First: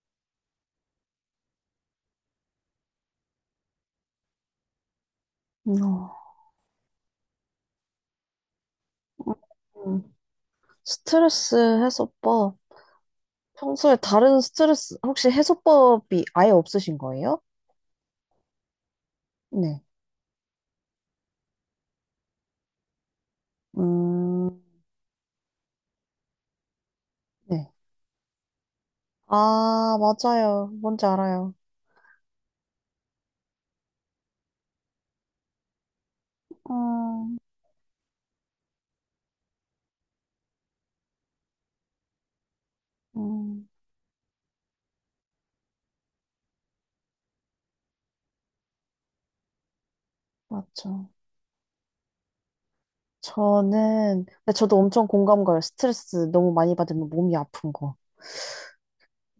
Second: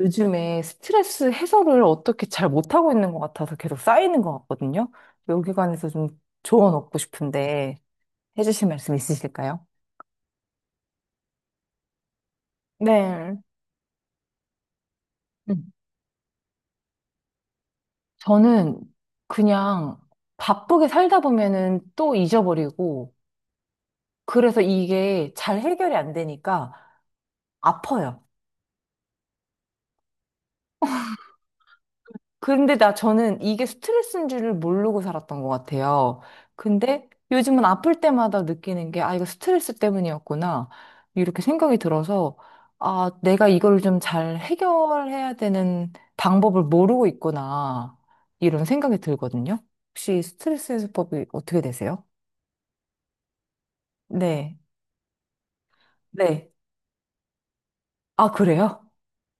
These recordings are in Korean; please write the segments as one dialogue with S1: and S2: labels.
S1: 요즘에 스트레스 해소를 어떻게 잘 못하고 있는 것 같아서 계속 쌓이는 것 같거든요. 여기 관해서 좀
S2: 어,
S1: 조언 얻고 싶은데 해주실 말씀 있으실까요?
S2: 음. 스트레스 해소법.
S1: 네.
S2: 평소에 다른 스트레스, 혹시
S1: 음.
S2: 해소법이 아예 없으신 거예요?
S1: 저는
S2: 네.
S1: 그냥 바쁘게 살다 보면은 또 잊어버리고 그래서
S2: 음,
S1: 이게 잘 해결이 안 되니까
S2: 네.
S1: 아파요.
S2: 아, 맞아요. 뭔지 알아요.
S1: 근데 나 저는 이게 스트레스인 줄을 모르고 살았던 것 같아요. 근데
S2: 음,
S1: 요즘은 아플 때마다 느끼는 게, 아, 이거 스트레스 때문이었구나. 이렇게 생각이 들어서, 아, 내가
S2: 음,
S1: 이걸 좀 잘 해결해야 되는 방법을 모르고 있구나. 이런 생각이 들거든요. 혹시 스트레스
S2: 맞죠.
S1: 해소법이 어떻게 되세요?
S2: 저는, 근데
S1: 네.
S2: 저도 엄청 공감 가요. 스트레스
S1: 네.
S2: 너무 많이 받으면 몸이 아픈 거.
S1: 아, 그래요?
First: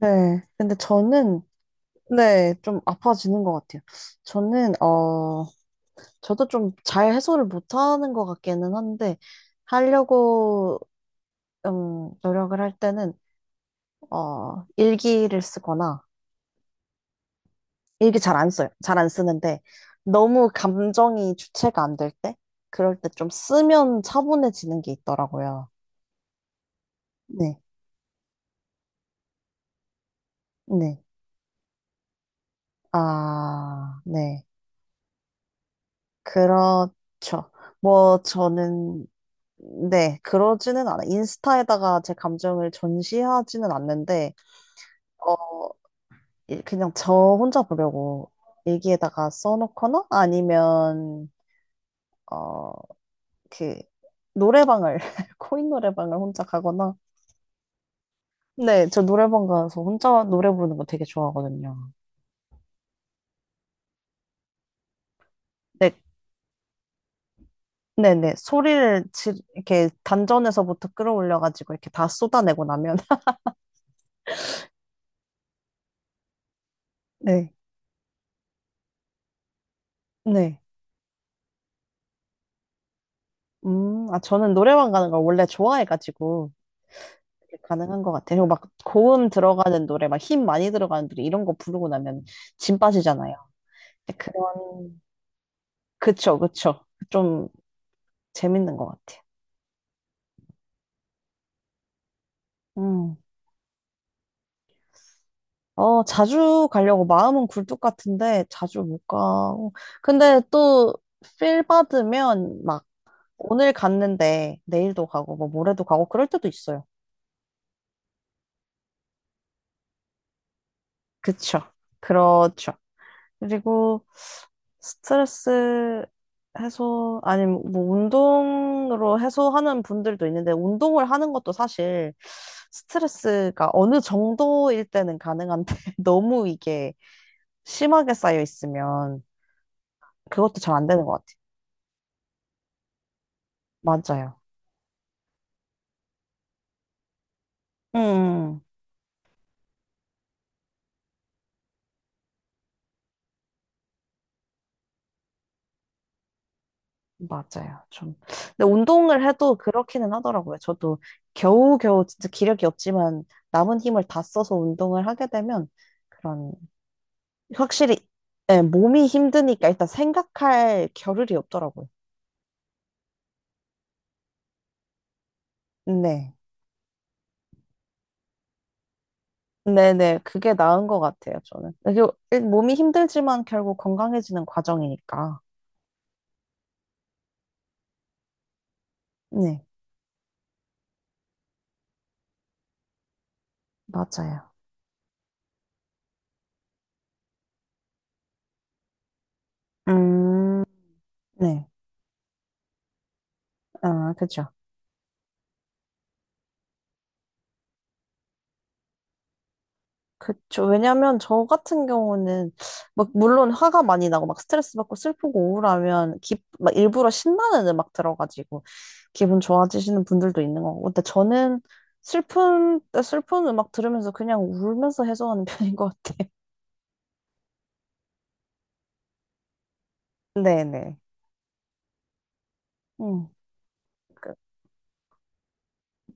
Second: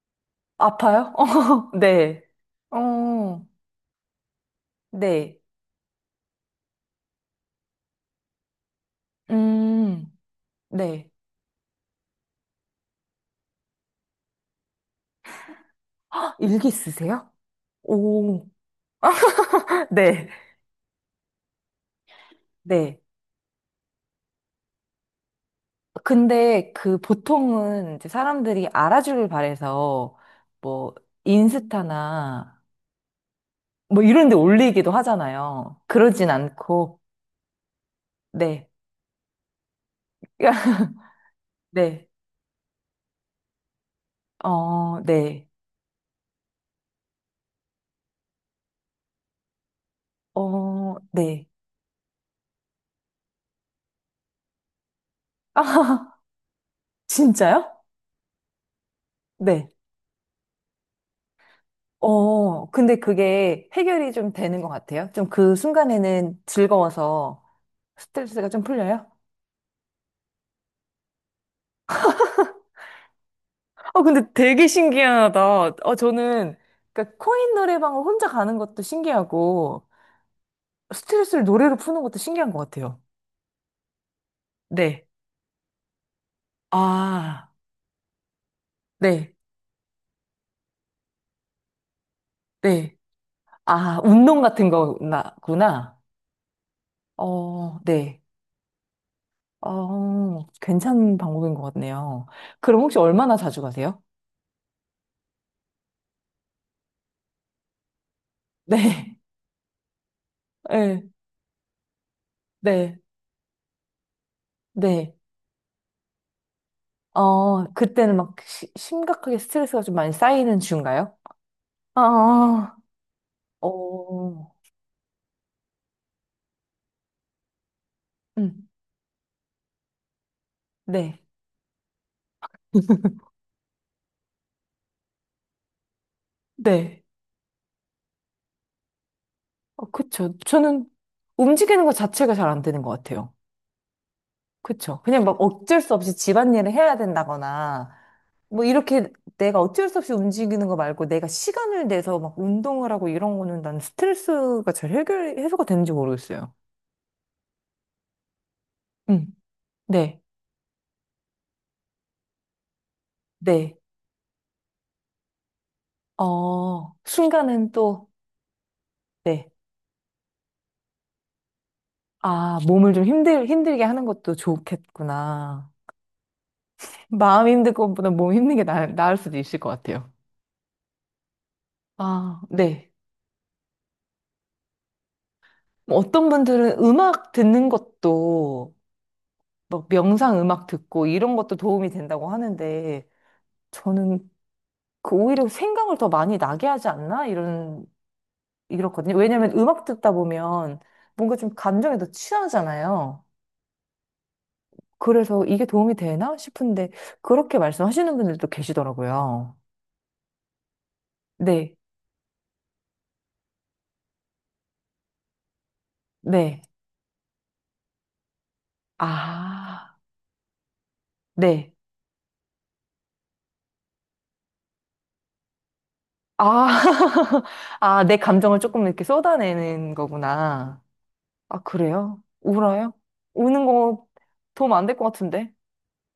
S2: 네. 근데
S1: 아파요?
S2: 저는,
S1: 어, 네.
S2: 네, 좀 아파지는
S1: 어,
S2: 것 같아요. 저는,
S1: 네.
S2: 어, 저도 좀 잘 해소를 못하는 것 같기는 한데
S1: 음,
S2: 하려고
S1: 네.
S2: 노력을 할 때는 일기를 쓰거나
S1: 헉, 일기 쓰세요?
S2: 일기 잘
S1: 오.
S2: 안 써요. 잘 안 쓰는데
S1: 네.
S2: 너무 감정이 주체가 안 될 때,
S1: 네.
S2: 그럴 때 좀 쓰면 차분해지는 게 있더라고요.
S1: 근데 그
S2: 네,
S1: 보통은 이제 사람들이 알아주길 바래서 뭐
S2: 네,
S1: 인스타나
S2: 아,
S1: 뭐 이런 데
S2: 네,
S1: 올리기도 하잖아요. 그러진 않고,
S2: 그렇죠. 뭐
S1: 네.
S2: 저는 네, 그러지는 않아. 요 인스타에다가
S1: 네.
S2: 제 감정을 전시하지는 않는데.
S1: 어, 네.
S2: 어, 그냥 저 혼자 보려고 일기에다가 써놓거나
S1: 어,
S2: 아니면
S1: 네.
S2: 어 그 노래방을 코인
S1: 아,
S2: 노래방을 혼자 가거나
S1: 진짜요?
S2: 네, 저 노래방
S1: 네.
S2: 가서 혼자 노래 부르는 거 되게 좋아하거든요.
S1: 어, 근데 그게 해결이 좀 되는 것 같아요. 좀 그
S2: 네,
S1: 순간에는 즐거워서
S2: 네네
S1: 스트레스가 좀 풀려요?
S2: 이렇게 단전에서부터 끌어올려가지고 이렇게 다 쏟아내고 나면
S1: 어, 근데 되게 신기하다. 어, 저는, 그러니까
S2: 네,
S1: 코인 노래방을 혼자 가는 것도 신기하고,
S2: 네.
S1: 스트레스를 노래로 푸는 것도 신기한 것 같아요.
S2: 아 저는 노래방
S1: 네.
S2: 가는 걸 원래 좋아해가지고
S1: 아,
S2: 이렇게 가능한 것 같아요. 그리고 막 고음
S1: 네,
S2: 들어가는 노래, 막 힘 많이 들어가는 노래 이런 거 부르고 나면 진
S1: 네.
S2: 빠지잖아요.
S1: 아,
S2: 근데
S1: 운동 같은
S2: 그런,
S1: 거구나.
S2: 그쵸, 그쵸. 좀
S1: 어, 네.
S2: 재밌는 것 같아요.
S1: 어, 괜찮은 방법인 것 같네요. 그럼 혹시
S2: 음.
S1: 얼마나 자주 가세요?
S2: 어, 자주 가려고 마음은 굴뚝 같은데 자주 못
S1: 네,
S2: 가고. 근데 또
S1: 네,
S2: 필 받으면 막
S1: 네,
S2: 오늘 갔는데 내일도
S1: 네.
S2: 가고 뭐 모레도 가고 그럴 때도 있어요.
S1: 어, 그때는 막 심각하게 스트레스가 좀 많이 쌓이는 중인가요?
S2: 그쵸. 그렇죠.
S1: 아,
S2: 그리고
S1: 어,
S2: 스트레스 해소, 아니, 뭐,
S1: 음,
S2: 운동으로 해소하는 분들도 있는데, 운동을
S1: 네.
S2: 하는 것도 사실 스트레스가 어느 정도일 때는 가능한데, 너무 이게
S1: 네.
S2: 심하게 쌓여 있으면
S1: 어, 그쵸.
S2: 그것도 잘
S1: 저는
S2: 안 되는 것
S1: 움직이는 것 자체가 잘 안 되는 것 같아요.
S2: 같아요. 맞아요.
S1: 그쵸. 그냥 막 어쩔 수 없이 집안일을 해야 된다거나,
S2: 음, 음.
S1: 뭐 이렇게 내가 어쩔 수 없이 움직이는 거 말고 내가 시간을 내서 막 운동을 하고 이런 거는 난 스트레스가 잘 해결, 해소가 되는지 모르겠어요.
S2: 맞아요. 좀. 근데
S1: 음.
S2: 운동을 해도 그렇기는
S1: 네.
S2: 하더라고요. 저도 겨우겨우 진짜 기력이 없지만
S1: 네.
S2: 남은 힘을 다 써서 운동을 하게 되면 그런
S1: 어, 순간은
S2: 확실히
S1: 또,
S2: 네, 몸이
S1: 네.
S2: 힘드니까 일단 생각할 겨를이 없더라고요.
S1: 아, 몸을 좀 힘들게 하는 것도 좋겠구나.
S2: 네.
S1: 마음 힘든 것보다 몸 힘든 게 나을 수도 있을 것 같아요.
S2: 네네, 그게 나은 것 같아요, 저는. 그리고
S1: 아,
S2: 몸이
S1: 네.
S2: 힘들지만 결국 건강해지는 과정이니까.
S1: 뭐 어떤 분들은 음악 듣는 것도
S2: 네,
S1: 막 명상 음악 듣고 이런 것도 도움이 된다고 하는데 저는
S2: 맞아요.
S1: 그 오히려 생각을 더 많이 나게 하지 않나? 이런, 이렇거든요. 왜냐면 음악 듣다
S2: 음,
S1: 보면 뭔가 좀
S2: 네.
S1: 감정에 더 취하잖아요.
S2: 아, 그쵸.
S1: 그래서 이게 도움이 되나 싶은데 그렇게 말씀하시는 분들도 계시더라고요.
S2: 그쵸. 왜냐면 저
S1: 네,
S2: 같은 경우는 막 물론 화가 많이 나고 막 스트레스 받고 슬프고 우울하면
S1: 네.
S2: 막 일부러 신나는 음악 들어가지고 기분
S1: 아,
S2: 좋아지시는 분들도 있는 거고. 근데 저는
S1: 네.
S2: 슬픈 때 슬픈 음악 들으면서 그냥 울면서 해소하는 편인 것 같아요.
S1: 아, 아, 내 감정을 조금 이렇게 쏟아내는 거구나.
S2: 네네.
S1: 아, 그래요? 울어요?
S2: 음.
S1: 우는 거
S2: 그
S1: 도움 안 될 것 같은데?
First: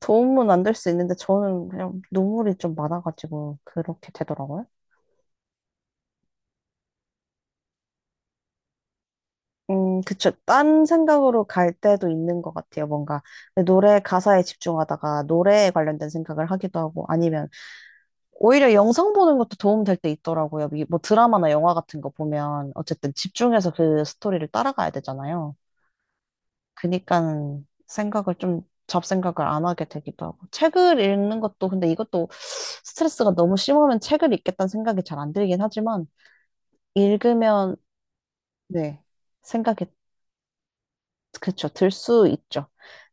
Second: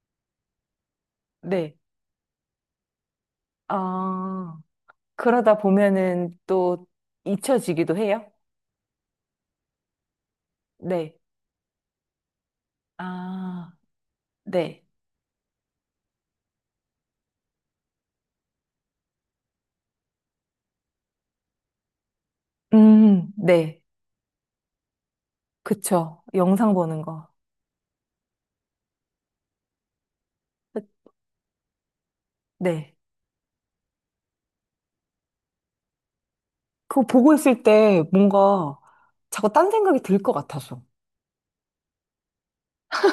S2: 도움은 안 될 수 있는데 저는
S1: 네.
S2: 그냥 눈물이 좀 많아가지고 그렇게
S1: 아,
S2: 되더라고요.
S1: 그러다 보면은 또 잊혀지기도 해요?
S2: 그쵸. 딴
S1: 네.
S2: 생각으로 갈 때도 있는 것 같아요. 뭔가
S1: 아,
S2: 노래 가사에
S1: 네.
S2: 집중하다가 노래에 관련된 생각을 하기도 하고 아니면 오히려 영상 보는 것도 도움 될 때 있더라고요. 뭐 드라마나 영화 같은 거 보면 어쨌든 집중해서
S1: 네.
S2: 그 스토리를 따라가야 되잖아요.
S1: 그쵸. 영상 보는 거.
S2: 그니까 생각을 좀 잡생각을 안 하게 되기도 하고 책을 읽는 것도 근데 이것도
S1: 네.
S2: 스트레스가 너무 심하면 책을 읽겠다는 생각이 잘 안 들긴 하지만
S1: 그거 보고 있을
S2: 읽으면
S1: 때 뭔가
S2: 네.
S1: 자꾸 딴
S2: 생각이
S1: 생각이 들 것 같아서.
S2: 그렇죠. 들 수 있죠.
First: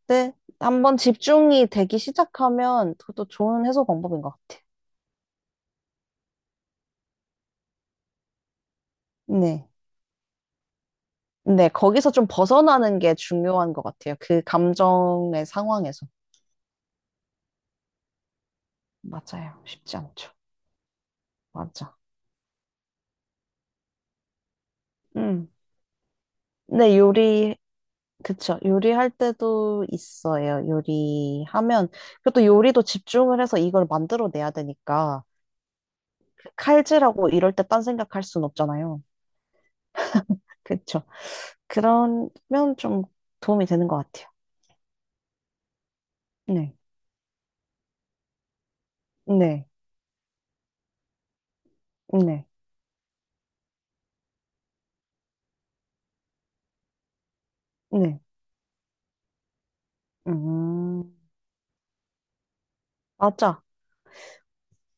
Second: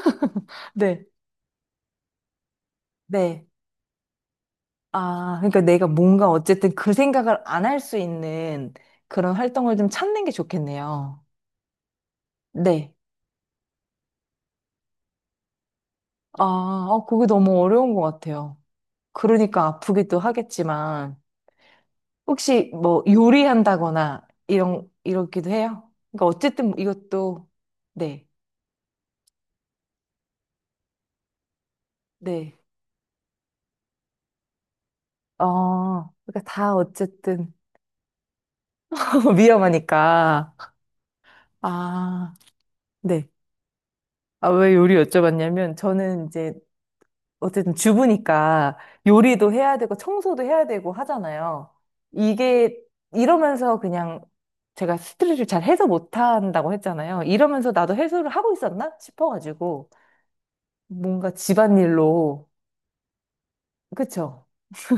S2: 근데 한번
S1: 네.
S2: 집중이 되기 시작하면 그것도
S1: 네.
S2: 좋은 해소 방법인 것 같아요.
S1: 아, 그러니까 내가 뭔가 어쨌든 그 생각을 안 할 수 있는 그런
S2: 네.
S1: 활동을 좀 찾는 게 좋겠네요.
S2: 네, 거기서 좀
S1: 네.
S2: 벗어나는 게 중요한 것 같아요. 그 감정의 상황에서.
S1: 아, 어, 그게 너무 어려운 것 같아요.
S2: 맞아요.
S1: 그러니까
S2: 쉽지
S1: 아프기도
S2: 않죠.
S1: 하겠지만,
S2: 맞아.
S1: 혹시 뭐 요리한다거나, 이러기도
S2: 음.
S1: 해요? 그러니까 어쨌든 뭐
S2: 네,
S1: 이것도, 네,
S2: 그쵸. 요리할 때도 있어요. 요리하면. 그것도
S1: 네.
S2: 요리도 집중을 해서 이걸 만들어내야 되니까.
S1: 어, 그러니까 다
S2: 칼질하고 이럴
S1: 어쨌든
S2: 때 딴 생각할 순 없잖아요.
S1: 위험하니까.
S2: 그쵸. 그러면
S1: 아,
S2: 좀
S1: 네.
S2: 도움이 되는 것 같아요.
S1: 아, 왜 요리 여쭤봤냐면, 저는 이제
S2: 네.
S1: 어쨌든 주부니까 요리도
S2: 네,
S1: 해야 되고 청소도 해야 되고 하잖아요.
S2: 네,
S1: 이게 이러면서 그냥 제가 스트레스를 잘 해소 못 한다고 했잖아요. 이러면서 나도
S2: 네.
S1: 해소를 하고 있었나 싶어가지고
S2: 음,
S1: 뭔가 집안일로
S2: 맞아.
S1: 그쵸?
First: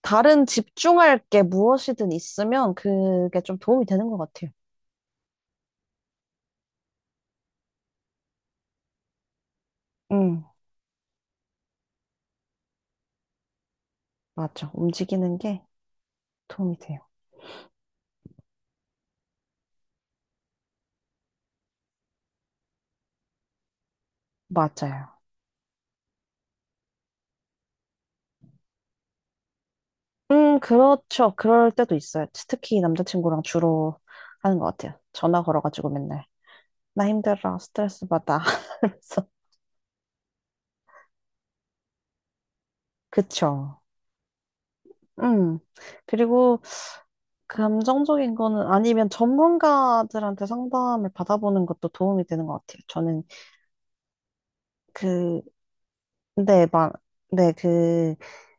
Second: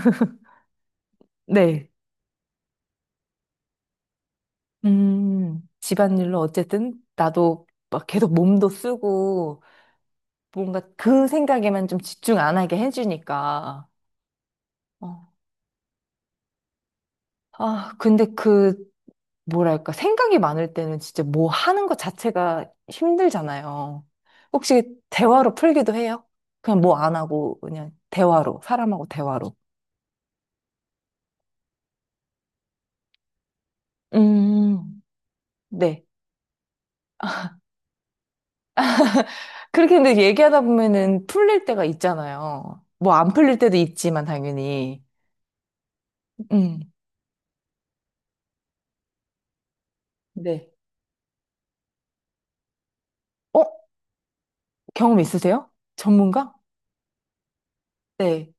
S2: 다른 집중할 게
S1: 네.
S2: 무엇이든 있으면 그게 좀 도움이 되는 것 같아요.
S1: 집안일로 어쨌든 나도 막 계속 몸도 쓰고
S2: 음,
S1: 뭔가 그 생각에만 좀 집중 안 하게 해주니까.
S2: 맞아.
S1: 어.
S2: 움직이는 게 도움이 돼요.
S1: 아, 근데 그 뭐랄까, 생각이 많을 때는 진짜 뭐 하는 것 자체가 힘들잖아요. 혹시
S2: 맞아요.
S1: 대화로 풀기도 해요? 그냥 뭐 안 하고, 그냥 대화로, 사람하고 대화로.
S2: 그렇죠. 그럴 때도 있어요. 특히 남자친구랑 주로 하는 것 같아요.
S1: 음,
S2: 전화 걸어가지고
S1: 네.
S2: 맨날. 나 힘들어. 스트레스 받아. 하면서.
S1: 그렇게 근데 얘기하다 보면은 풀릴 때가 있잖아요. 뭐 안 풀릴 때도
S2: 그쵸.
S1: 있지만, 당연히.
S2: 음. 그리고
S1: 음,
S2: 감정적인 거는 아니면 전문가들한테
S1: 네.
S2: 상담을 받아보는 것도 도움이 되는 것 같아요. 저는
S1: 어? 경험
S2: 그
S1: 있으세요? 전문가?
S2: 네, 막, 네, 그,
S1: 네.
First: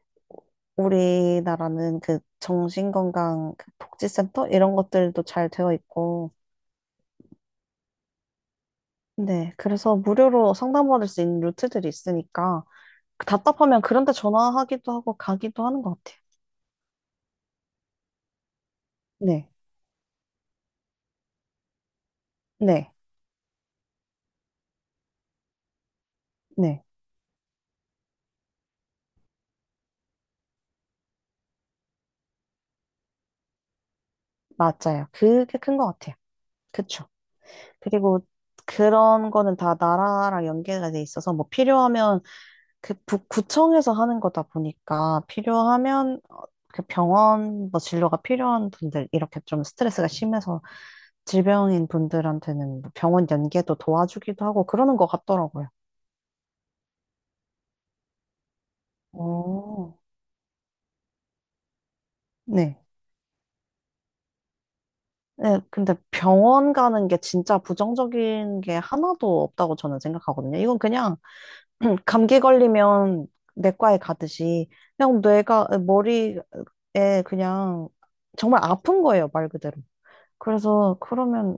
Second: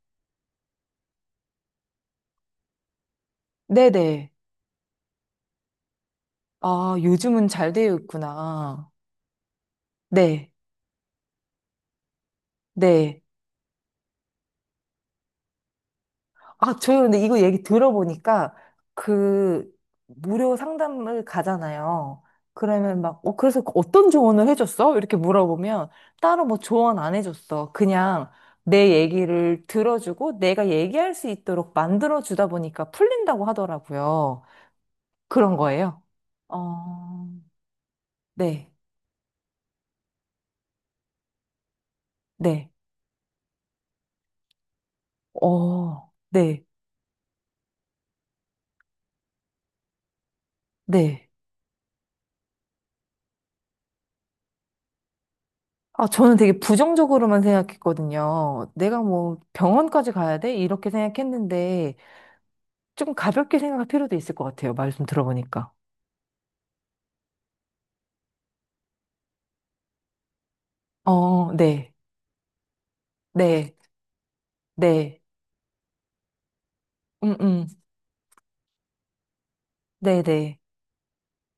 S2: 우리나라는 그 정신건강 그
S1: 네네.
S2: 복지센터? 이런 것들도 잘 되어 있고,
S1: 아, 요즘은 잘 되어 있구나.
S2: 네, 그래서
S1: 네.
S2: 무료로 상담받을 수 있는 루트들이 있으니까,
S1: 네.
S2: 답답하면 그런 데 전화하기도 하고 가기도 하는 것 같아요.
S1: 아, 저 근데 이거 얘기 들어보니까
S2: 네,
S1: 그 무료 상담을 가잖아요.
S2: 네,
S1: 그러면 막, 어, 그래서 어떤 조언을 해줬어? 이렇게 물어보면 따로 뭐
S2: 네,
S1: 조언 안 해줬어. 그냥 내 얘기를 들어주고 내가 얘기할 수 있도록 만들어주다 보니까 풀린다고 하더라고요.
S2: 맞아요.
S1: 그런
S2: 그게 큰 것
S1: 거예요.
S2: 같아요. 그쵸.
S1: 어,
S2: 그리고
S1: 네,
S2: 그런 거는 다 나라랑 연계가 돼 있어서, 뭐 필요하면
S1: 네,
S2: 그 구청에서 하는 거다 보니까
S1: 어,
S2: 필요하면
S1: 네,
S2: 그 병원 뭐 진료가 필요한 분들 이렇게 좀 스트레스가 심해서
S1: 네.
S2: 질병인 분들한테는 뭐 병원 연계도 도와주기도 하고 그러는 것 같더라고요.
S1: 아, 저는 되게 부정적으로만 생각했거든요. 내가 뭐
S2: 오
S1: 병원까지 가야 돼? 이렇게 생각했는데,
S2: 네.
S1: 조금 가볍게 생각할 필요도 있을 것 같아요. 말씀
S2: 네,
S1: 들어보니까.
S2: 근데 병원 가는 게 진짜 부정적인 게 하나도 없다고 저는 생각하거든요. 이건 그냥
S1: 어, 네,
S2: 감기 걸리면
S1: 네,
S2: 내과에 가듯이
S1: 네,
S2: 그냥 뇌가 머리에
S1: 음, 음,
S2: 그냥 정말 아픈 거예요, 말 그대로.
S1: 네, 네,
S2: 그래서 그러면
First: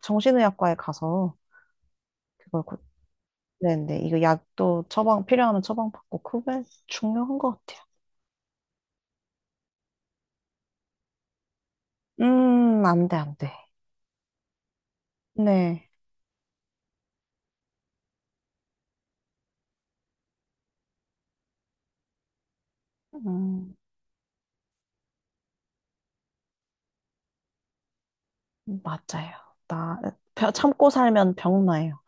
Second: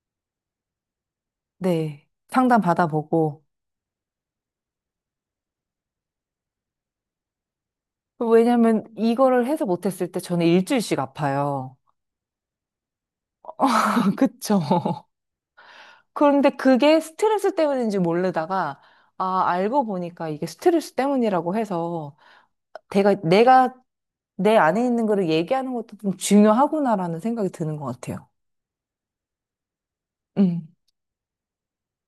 S2: 정신의학과에 가서
S1: 네. 상담
S2: 그걸 곧
S1: 받아보고.
S2: 내는데 이거 약도 처방 필요하면 처방 받고 그게 중요한 것 같아요.
S1: 왜냐면 이거를 해서 못했을 때 저는 일주일씩 아파요.
S2: 안 돼, 안 돼.
S1: 그쵸.
S2: 네,
S1: 그런데 그게 스트레스 때문인지 모르다가, 아, 알고 보니까 이게 스트레스 때문이라고 해서, 내가
S2: 음,
S1: 내 안에 있는 거를 얘기하는 것도 좀 중요하구나라는 생각이 드는 것 같아요.
S2: 맞아요. 나
S1: 음.
S2: 참고 살면 병나요.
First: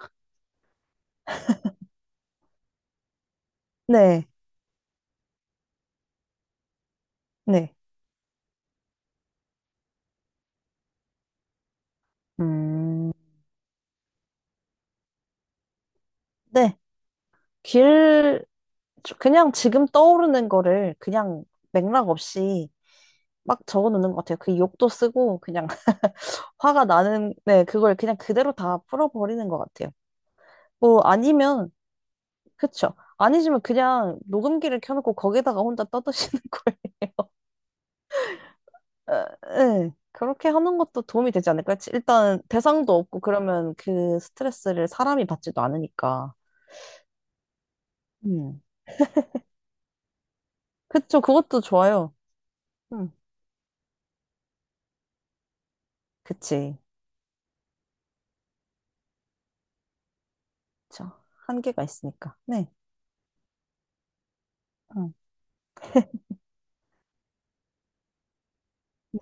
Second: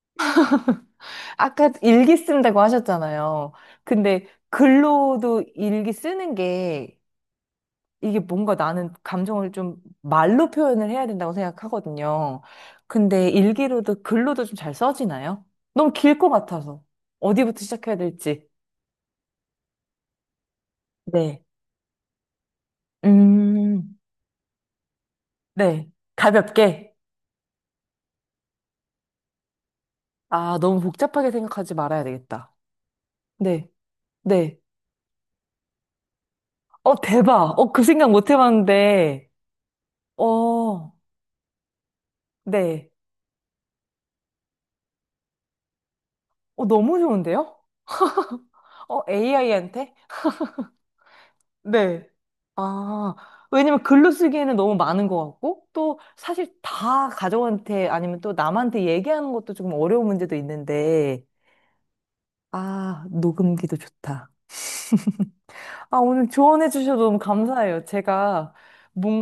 S1: 아까 일기 쓴다고 하셨잖아요.
S2: 네,
S1: 근데 글로도 일기 쓰는 게
S2: 네,
S1: 이게 뭔가 나는 감정을 좀 말로 표현을 해야 된다고 생각하거든요.
S2: 음,
S1: 근데 일기로도 글로도 좀 잘 써지나요? 너무 길 것
S2: 네.
S1: 같아서. 어디부터 시작해야
S2: 길
S1: 될지.
S2: 그냥 지금 떠오르는 거를
S1: 네.
S2: 그냥 맥락 없이 막
S1: 음,
S2: 적어놓는 것 같아요. 그 욕도 쓰고 그냥
S1: 네.
S2: 화가
S1: 가볍게.
S2: 나는 네 그걸 그냥 그대로 다 풀어버리는 것 같아요.
S1: 아, 너무
S2: 뭐
S1: 복잡하게
S2: 아니면
S1: 생각하지 말아야 되겠다.
S2: 그쵸. 아니시면
S1: 네.
S2: 그냥
S1: 네.
S2: 녹음기를 켜놓고 거기다가 혼자 떠드시는
S1: 어,
S2: 거예요.
S1: 대박. 어, 그 생각 못 해봤는데.
S2: 에, 그렇게 하는
S1: 어,
S2: 것도 도움이 되지 않을까요? 일단
S1: 네.
S2: 대상도 없고 그러면 그 스트레스를 사람이 받지도 않으니까.
S1: 어, 너무 좋은데요?
S2: 음.
S1: 어, AI한테?
S2: 그쵸. 그것도
S1: 네.
S2: 좋아요. 음.
S1: 아, 왜냐면 글로 쓰기에는 너무 많은 것 같고, 또 사실
S2: 그치.
S1: 다 가족한테 아니면 또 남한테 얘기하는 것도 조금 어려운 문제도
S2: 그쵸.
S1: 있는데,
S2: 한계가 있으니까. 네.
S1: 아, 녹음기도 좋다.
S2: 음.
S1: 아, 오늘 조언해 주셔서 너무 감사해요. 제가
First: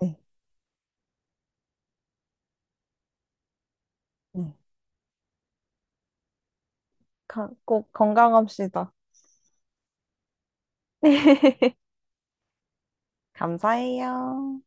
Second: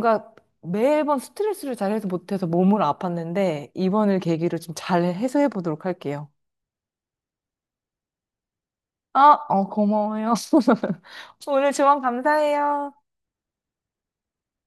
S2: 네.
S1: 매번 스트레스를 잘 해소 못해서 몸으로 아팠는데, 이번을
S2: 네.
S1: 계기로 좀 잘 해소해 보도록 할게요.
S2: 꼭 건강합시다.
S1: 아, 어, 고마워요. 오늘 조언 감사해요.
S2: 감사해요.